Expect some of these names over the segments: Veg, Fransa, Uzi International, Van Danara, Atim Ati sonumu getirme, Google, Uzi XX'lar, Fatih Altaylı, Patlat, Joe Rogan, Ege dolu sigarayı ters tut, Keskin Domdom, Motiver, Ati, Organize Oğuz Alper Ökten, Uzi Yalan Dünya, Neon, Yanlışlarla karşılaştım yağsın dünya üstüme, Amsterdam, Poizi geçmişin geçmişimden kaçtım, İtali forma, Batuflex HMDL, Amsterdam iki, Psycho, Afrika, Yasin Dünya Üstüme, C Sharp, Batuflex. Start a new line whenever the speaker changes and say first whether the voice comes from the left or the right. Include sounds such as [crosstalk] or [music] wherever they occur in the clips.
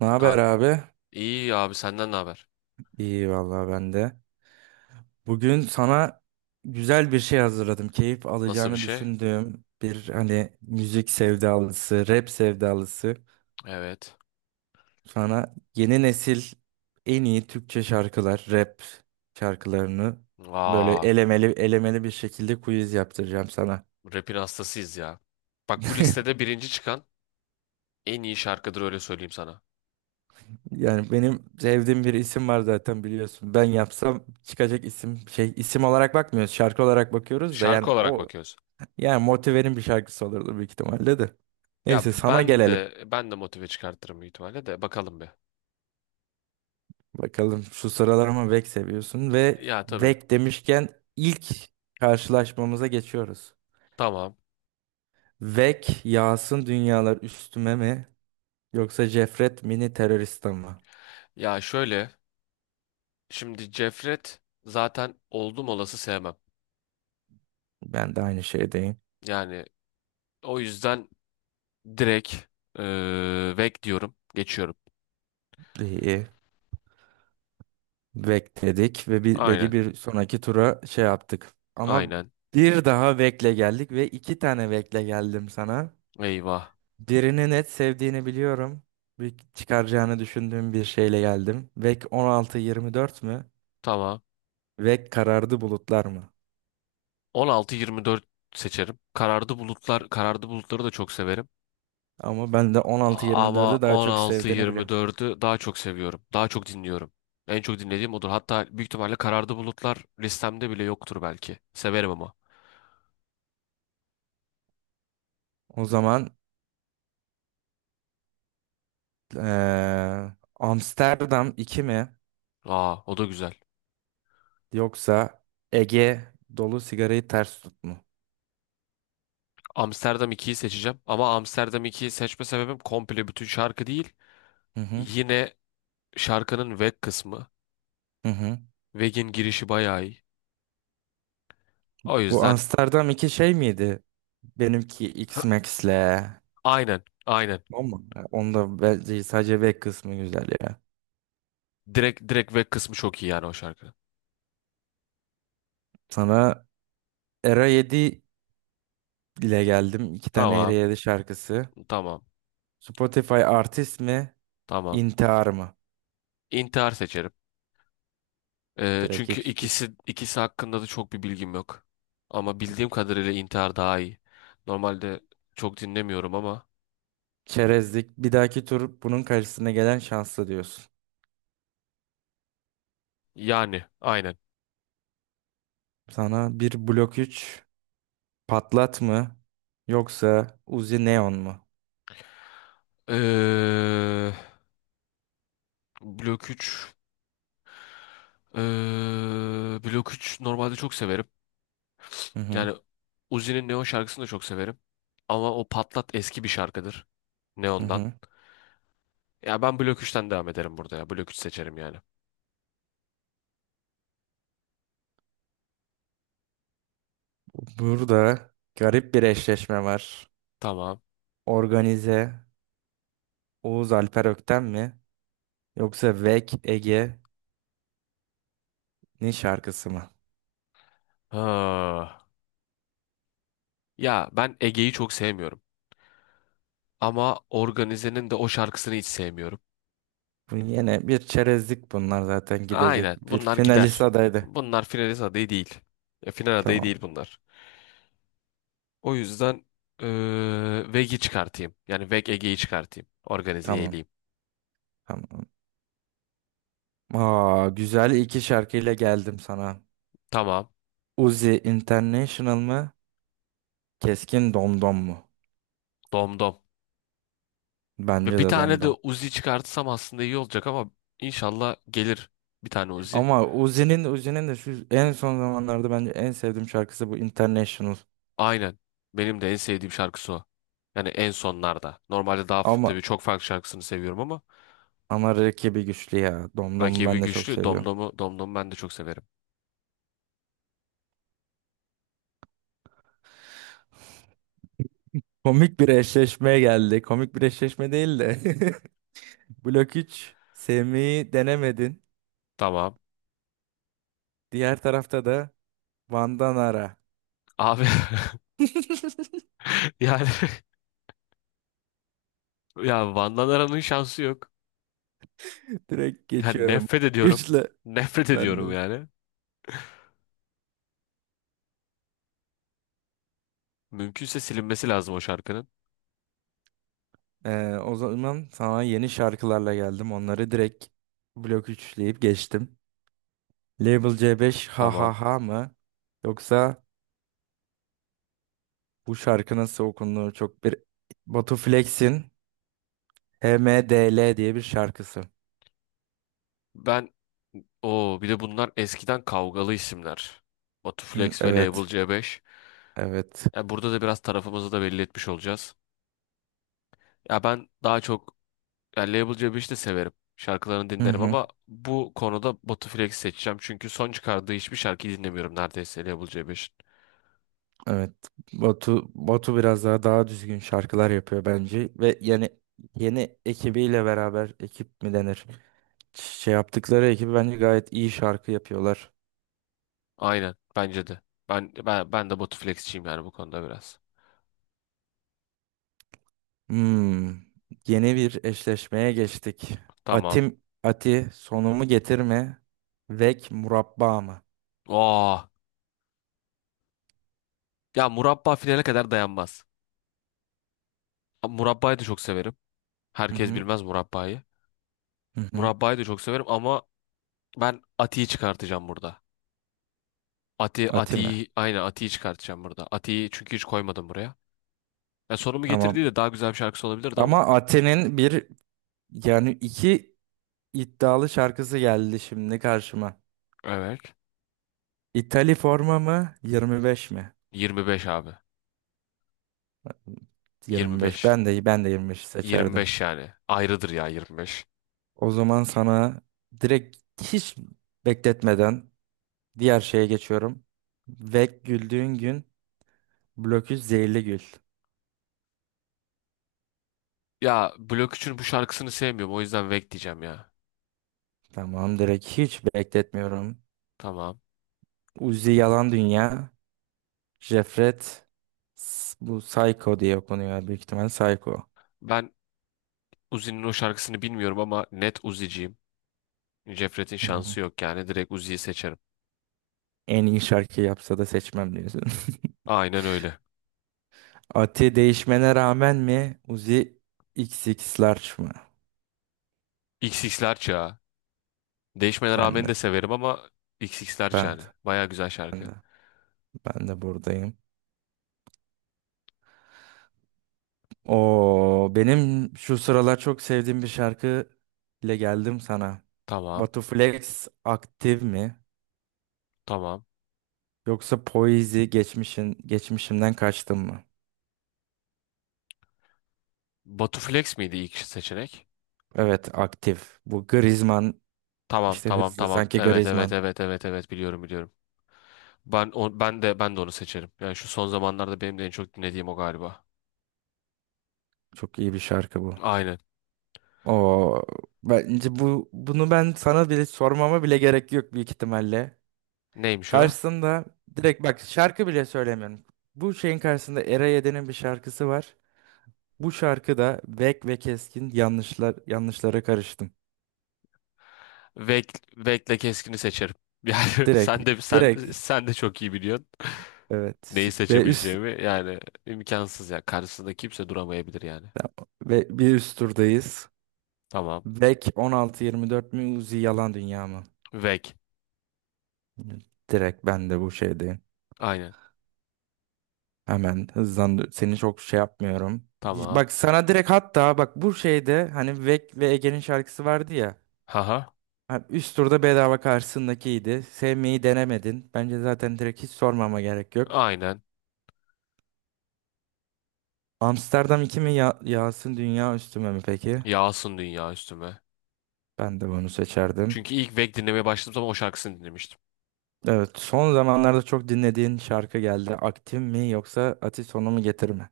right: Ne haber
left: Kank
right: abi?
left: iyi abi senden ne haber?
right: İyi vallahi ben de. Bugün sana güzel bir şey hazırladım. Keyif
left: Nasıl bir
right: alacağını
left: şey?
right: düşündüğüm bir hani müzik sevdalısı, rap sevdalısı.
left: Evet.
right: Sana yeni nesil en iyi Türkçe şarkılar, rap şarkılarını böyle
left: Aa,
right: elemeli elemeli bir şekilde quiz yaptıracağım sana.
left: rap'in hastasıyız ya. Bak bu listede birinci çıkan en iyi şarkıdır, öyle söyleyeyim sana.
right: Yani benim sevdiğim bir isim var zaten biliyorsun. Ben yapsam çıkacak isim şey isim olarak bakmıyoruz, şarkı olarak bakıyoruz da
left: Şarkı
right: yani
left: olarak
right: o.
left: bakıyoruz.
right: Yani Motiver'in bir şarkısı olurdu büyük ihtimalle de.
left: Ya
right: Neyse sana
left: ben
right: gelelim.
left: de ben de motive çıkartırım büyük ihtimalle de, bakalım bir.
right: Bakalım şu sıralar ama Vek seviyorsun ve
left: Ya tabii.
right: Vek demişken ilk karşılaşmamıza geçiyoruz.
left: Tamam.
right: Vek yağsın dünyalar üstüme mi yoksa Cefret mini teröriste mi?
left: Ya şöyle, şimdi Cefret zaten oldum olası sevmem.
right: Ben de aynı şeydeyim.
left: Yani o yüzden direkt vek diyorum. Geçiyorum.
right: İyi. Vek dedik ve bir, Vek'i
left: Aynen.
right: bir sonraki tura şey yaptık. Ama
left: Aynen.
right: bir daha Vek'le geldik ve iki tane Vek'le geldim sana.
left: Eyvah.
right: Birini net sevdiğini biliyorum. Bir çıkaracağını düşündüğüm bir şeyle geldim. Vek 16-24 mü?
left: Tamam.
right: Vek karardı bulutlar mı?
left: 16-24 seçerim. Karardı bulutlar, karardı bulutları da çok severim.
right: Ama ben de
left: Ama
right: 16-24'ü daha çok sevdiğini biliyorum.
left: 16-24'ü daha çok seviyorum. Daha çok dinliyorum. En çok dinlediğim odur. Hatta büyük ihtimalle karardı bulutlar listemde bile yoktur belki. Severim ama.
right: O zaman eee, Amsterdam iki mi?
left: Aa, o da güzel.
right: Yoksa Ege dolu sigarayı ters tut mu?
left: Amsterdam ikiyi seçeceğim. Ama Amsterdam ikiyi seçme sebebim komple bütün şarkı değil.
right: Hı hı,
left: Yine şarkının Weg kısmı.
right: hı hı.
left: Weg'in girişi bayağı iyi. O
right: Bu
left: yüzden
right: Amsterdam iki şey miydi? Benimki X-Max'le.
left: aynen, aynen.
right: Ama onda bence sadece Vek kısmı güzel ya.
left: Direkt direkt Weg kısmı çok iyi yani o şarkının.
right: Sana Era yedi ile geldim. İki tane
left: Tamam,
right: Ereyali şarkısı.
left: tamam.
right: Spotify artist mi?
left: Tamam.
right: İntihar mı?
left: İntihar seçerim.
right: Direkt
left: Çünkü
right: hiç geçiştir.
left: ikisi hakkında da çok bir bilgim yok. Ama bildiğim kadarıyla intihar daha iyi. Normalde çok dinlemiyorum ama
right: Çerezlik. Bir dahaki tur bunun karşısına gelen şanslı diyorsun.
left: yani aynen.
right: Sana bir blok üç patlat mı? Yoksa Uzi Neon mu?
left: Ee, Blok 3 ee, Blok 3 normalde çok severim.
right: Hı hı.
left: Yani Uzi'nin Neon şarkısını da çok severim. Ama o Patlat eski bir şarkıdır.
right: Hı
left: Neon'dan.
right: hı.
left: Ya ben Blok 3'ten devam ederim burada ya. Blok 3 seçerim yani.
right: Burada garip bir eşleşme var.
left: Tamam.
right: Organize Oğuz Alper Ökten mi? Yoksa Vek Ege'nin şarkısı mı?
left: Ha. Ya ben Ege'yi çok sevmiyorum. Ama Organize'nin de o şarkısını hiç sevmiyorum.
right: Bu yine bir çerezlik bunlar zaten gidecek.
left: Aynen,
right: Bir
left: bunlar
right: finalist
left: gider.
right: adaydı.
left: Bunlar finalist adayı değil. Final adayı
right: Tamam.
left: değil bunlar. O yüzden Veg'i çıkartayım. Yani Veg Ege'yi çıkartayım. Organize'yi
right: Tamam.
left: eleyeyim.
right: Tamam. Aa, güzel iki şarkıyla geldim sana.
left: Tamam.
right: Uzi International mı? Keskin Domdom mu?
left: Domdom. Ve
right: Bence
left: bir
right: de
left: tane de
right: Domdom.
left: Uzi çıkartsam aslında iyi olacak ama inşallah gelir bir tane Uzi.
right: Ama Uzi'nin de şu en son zamanlarda bence en sevdiğim şarkısı bu International.
left: Aynen. Benim de en sevdiğim şarkısı o. Yani en sonlarda. Normalde daha
right: Ama
left: tabii çok farklı şarkısını seviyorum ama
right: ama rakibi güçlü ya. Domdom'u
left: rakibi
right: ben de çok
left: güçlü.
right: seviyorum.
left: Domdom'u ben de çok severim.
right: Komik bir eşleşmeye geldi. Komik bir eşleşme değil de. [laughs] Blok 3 Semih'i denemedin.
left: Tamam.
right: Diğer tarafta da Vandanara.
left: Abi
right: [laughs]
left: [laughs] yani [laughs] ya Van Danara'nın şansı yok.
right: Direkt
left: Yani
right: geçiyorum.
left: nefret
right: [laughs]
left: ediyorum.
right: Güçle
left: Nefret
right: ben de.
left: ediyorum yani. Mümkünse silinmesi lazım o şarkının.
right: O zaman sana yeni şarkılarla geldim. Onları direkt blok üçleyip geçtim. Label C5 ha
left: Tamam.
right: ha ha mı? Yoksa bu şarkı nasıl okunduğu çok bir Batu Flex'in H M D L diye bir şarkısı.
left: Ben bir de bunlar eskiden kavgalı isimler.
right: Hı,
left: Batuflex ve Label
right: evet.
left: C5.
right: Evet.
left: Ya burada da biraz tarafımızı da belli etmiş olacağız. Ya ben daha çok, ya Label C5'i de severim. Şarkılarını
right: Hı
left: dinlerim
right: hı.
left: ama bu konuda Batuflex seçeceğim. Çünkü son çıkardığı hiçbir şarkıyı dinlemiyorum neredeyse Label C5'in.
right: Evet. Batu biraz daha düzgün şarkılar yapıyor bence ve yani yeni ekibiyle beraber ekip mi denir? Şey yaptıkları ekibi bence gayet iyi şarkı yapıyorlar.
left: Aynen bence de. Ben de Botuflex'çiyim yani bu konuda biraz.
right: Hmm. Yeni bir eşleşmeye geçtik.
left: Tamam.
right: Ati sonumu getirme. Vek murabba mı?
left: Aa, ya murabba finale kadar dayanmaz. Ama Murabbayı da çok severim.
right: Hı
left: Herkes
right: hı.
left: bilmez murabbayı.
right: Hı hı.
left: Murabbayı da çok severim ama ben Ati'yi çıkartacağım burada. Ati
right: Ati mi?
left: Ati'yi aynen Ati'yi çıkartacağım burada. Ati'yi çünkü hiç koymadım buraya. Ya sonumu
right: Tamam.
left: getirdiği de daha güzel bir şarkısı olabilirdi ama.
right: Ama Ati'nin bir yani iki iddialı şarkısı geldi şimdi karşıma.
left: Evet.
right: İtali forma mı? 25 mi?
left: 25 abi.
right: 25.
left: 25.
right: Ben de 25 seçerdim.
left: 25 yani. Ayrıdır ya 25.
right: O zaman sana direkt hiç bekletmeden diğer şeye geçiyorum. Ve güldüğün gün blokü zehirli gül.
left: Ya Blok 3'ün bu şarkısını sevmiyorum. O yüzden Vek diyeceğim ya.
right: Tamam direkt hiç bekletmiyorum.
left: Tamam.
right: Uzi Yalan Dünya. Jefret. Bu Psycho diye okunuyor. Büyük ihtimal Psycho.
left: Ben Uzi'nin o şarkısını bilmiyorum ama net Uzi'ciyim. Cefret'in
right: Hı hı.
left: şansı yok yani direkt Uzi'yi seçerim.
right: En iyi şarkı yapsa da seçmem diyorsun.
left: Aynen öyle.
right: [laughs] Ati değişmene rağmen mi? Uzi XX'lar mı?
left: XX'ler çağı. Değişmene
right: Ben
left: rağmen
right: de.
left: de severim ama XX'ler
right: Ben de.
left: çağı. Baya güzel
right: Ben
left: şarkı.
right: de. Ben de buradayım. O benim şu sıralar çok sevdiğim bir şarkı ile geldim sana.
left: Tamam,
right: Batu Flex aktif mi?
left: tamam.
right: Yoksa Poizi geçmişimden kaçtım mı?
left: Batu Flex miydi ilk seçenek?
right: Evet aktif. Bu Griezmann
left: Tamam,
right: işte
left: tamam,
right: hızlı
left: tamam.
right: sanki
left: Evet, evet,
right: Griezmann.
left: evet, evet, evet, biliyorum. Ben de onu seçerim. Yani şu son zamanlarda benim de en çok dinlediğim o galiba.
right: Çok iyi bir şarkı bu.
left: Aynen.
right: O bence bunu ben sana bile sormama bile gerek yok büyük ihtimalle.
left: Neymiş o?
right: Karşısında direkt bak şarkı bile söylemiyorum. Bu şeyin karşısında Era Yedi'nin bir şarkısı var. Bu şarkıda Vek ve Keskin yanlışlara karıştım.
left: Vek, Vek'le Keskin'i seçerim. [laughs] Yani
right: Direkt
left: sen de sen
right: direkt
left: sen de çok iyi biliyorsun.
right: evet
left: Neyi seçebileceğimi yani imkansız ya. Karşısında kimse duramayabilir yani.
right: ve bir üst turdayız.
left: Tamam.
right: Vek 16-24 mi Uzi Yalan Dünya mı?
left: Vek.
right: Direkt ben de bu şeydeyim.
left: Aynen.
right: Hemen hızlandı. Seni çok şey yapmıyorum.
left: Tamam.
right: Bak sana direkt hatta bak bu şeyde hani Vek ve Ege'nin şarkısı vardı ya.
left: Haha.
right: Ha, üst turda bedava karşısındakiydi. Sevmeyi denemedin. Bence zaten direkt hiç sormama gerek yok.
left: Aynen.
right: Amsterdam iki mi ya Yasin Dünya Üstüme mi peki?
left: Yağsın dünya üstüme.
right: Ben de bunu seçerdim.
left: Çünkü ilk Vek dinlemeye başladığım zaman o şarkısını dinlemiştim.
right: Evet, son zamanlarda çok dinlediğin şarkı geldi. Aktif mi yoksa Ati sonu mu getir mi?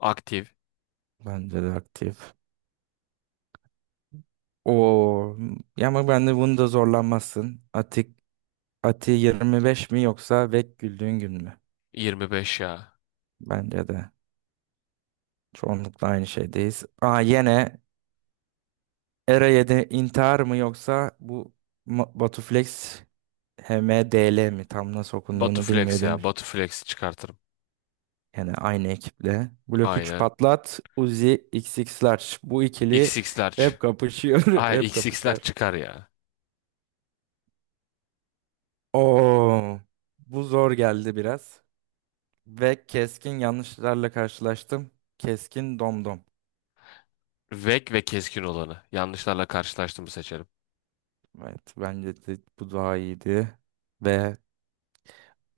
left: Aktif.
right: Bence de aktif. Oo, ya ama ben de bunu da zorlanmazsın. Ati 25 mi yoksa Vek güldüğün gün mü?
left: 25 ya.
right: Bence de çoğunlukla aynı şeydeyiz. Aa yine Era 7 intihar mı yoksa bu Batuflex HMDL mi? Tam nasıl
left: Batu
right: okunduğunu
left: Flex ya.
right: bilmedim.
left: Batu Flex'i çıkartırım.
right: Yani aynı ekiple. Blok üç
left: Aynen.
right: patlat, Uzi XX'lar. Bu ikili
left: XX'ler.
right: hep kapışıyor, [laughs]
left: Ay
right: hep
left: X xler
right: kapışır.
left: çıkar ya.
right: Oo, bu zor geldi biraz. Ve keskin yanlışlarla karşılaştım. Keskin domdom.
left: Vek ve keskin olanı. Yanlışlarla karşılaştığımı seçerim.
right: Evet, bence de bu daha iyiydi. Ve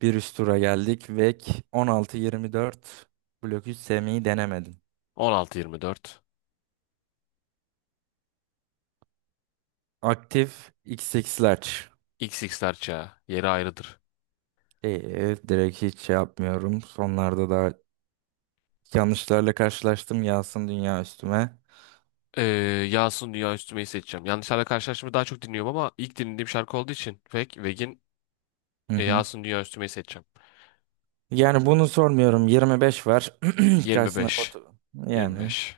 right: bir üst tura geldik. Vek 16-24. Blok 3 sevmeyi denemedim.
left: 16-24.
right: Aktif XX'ler.
left: XX'ler çağı. Yeri ayrıdır.
right: Direkt hiç şey yapmıyorum. Sonlarda da yanlışlarla karşılaştım yağsın dünya üstüme.
left: Ee, Yağsın Dünya Üstüme'yi seçeceğim. Yanlışlarla karşılaşmayı daha çok dinliyorum ama ilk dinlediğim şarkı olduğu için
right: Hı hı.
left: Yağsın Dünya Üstüme'yi seçeceğim.
right: Yani bunu sormuyorum. 25 var. [clears throat] Karşısına
left: 25.
right: foto. Yani.
left: 25.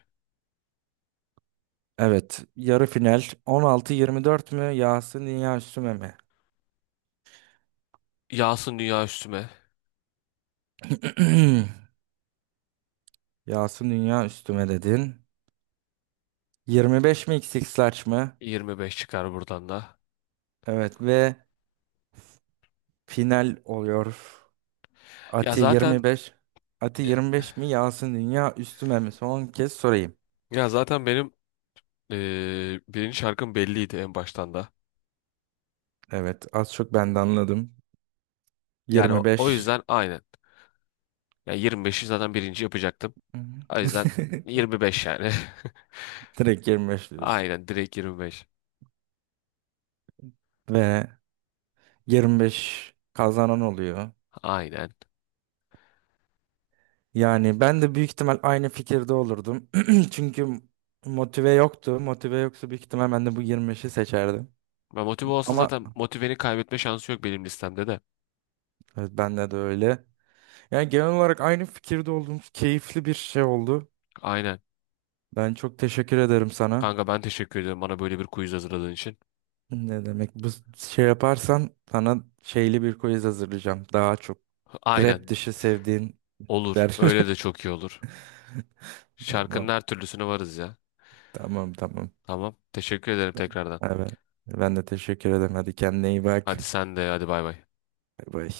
right: Evet. Yarı final. 16-24 mü? Yağsın dünya üstüme mi?
left: Yağsın Dünya Üstüme.
right: [clears throat] Yağsın dünya üstüme dedin. 25 mi XX large mı?
left: 25 çıkar buradan da.
right: Evet ve final oluyor.
left: Ya
right: Ati
left: zaten
right: 25. Ati 25 mi? Yağsın dünya üstüme mi? Son kez sorayım.
left: benim birinci şarkım belliydi en baştan da.
right: Evet az çok ben de anladım.
left: Yani o
right: 25.
left: yüzden aynen. Ya 25'i zaten birinci yapacaktım.
right: Hı
left: O yüzden
right: hı. [laughs]
left: 25 yani.
right: Direkt 25
left: [laughs]
right: diyorsun.
left: Aynen, direkt 25.
right: Ve 25 kazanan oluyor.
left: Aynen.
right: Yani ben de büyük ihtimal aynı fikirde olurdum. [clears throat] Çünkü motive yoktu. Motive yoksa büyük ihtimal ben de bu 25'i seçerdim.
left: Ve motive olsa
right: Ama
left: zaten motiveni kaybetme şansı yok benim listemde de.
right: evet, bende de öyle. Yani genel olarak aynı fikirde olduğumuz keyifli bir şey oldu.
left: Aynen.
right: Ben çok teşekkür ederim sana.
left: Kanka ben teşekkür ederim bana böyle bir quiz hazırladığın için.
right: Ne demek bu şey yaparsan sana şeyli bir quiz hazırlayacağım. Daha çok rap
left: Aynen.
right: dışı sevdiğin
left: Olur.
right: der.
left: Öyle de çok
right: [laughs]
left: iyi olur. Şarkının
right: Tamam,
left: her türlüsüne varız ya.
right: tamam, tamam.
left: Tamam. Teşekkür ederim tekrardan.
right: Evet. Ben de teşekkür ederim. Hadi kendine iyi bak.
left: Hadi sen de, hadi bay bay.
right: Bay bay.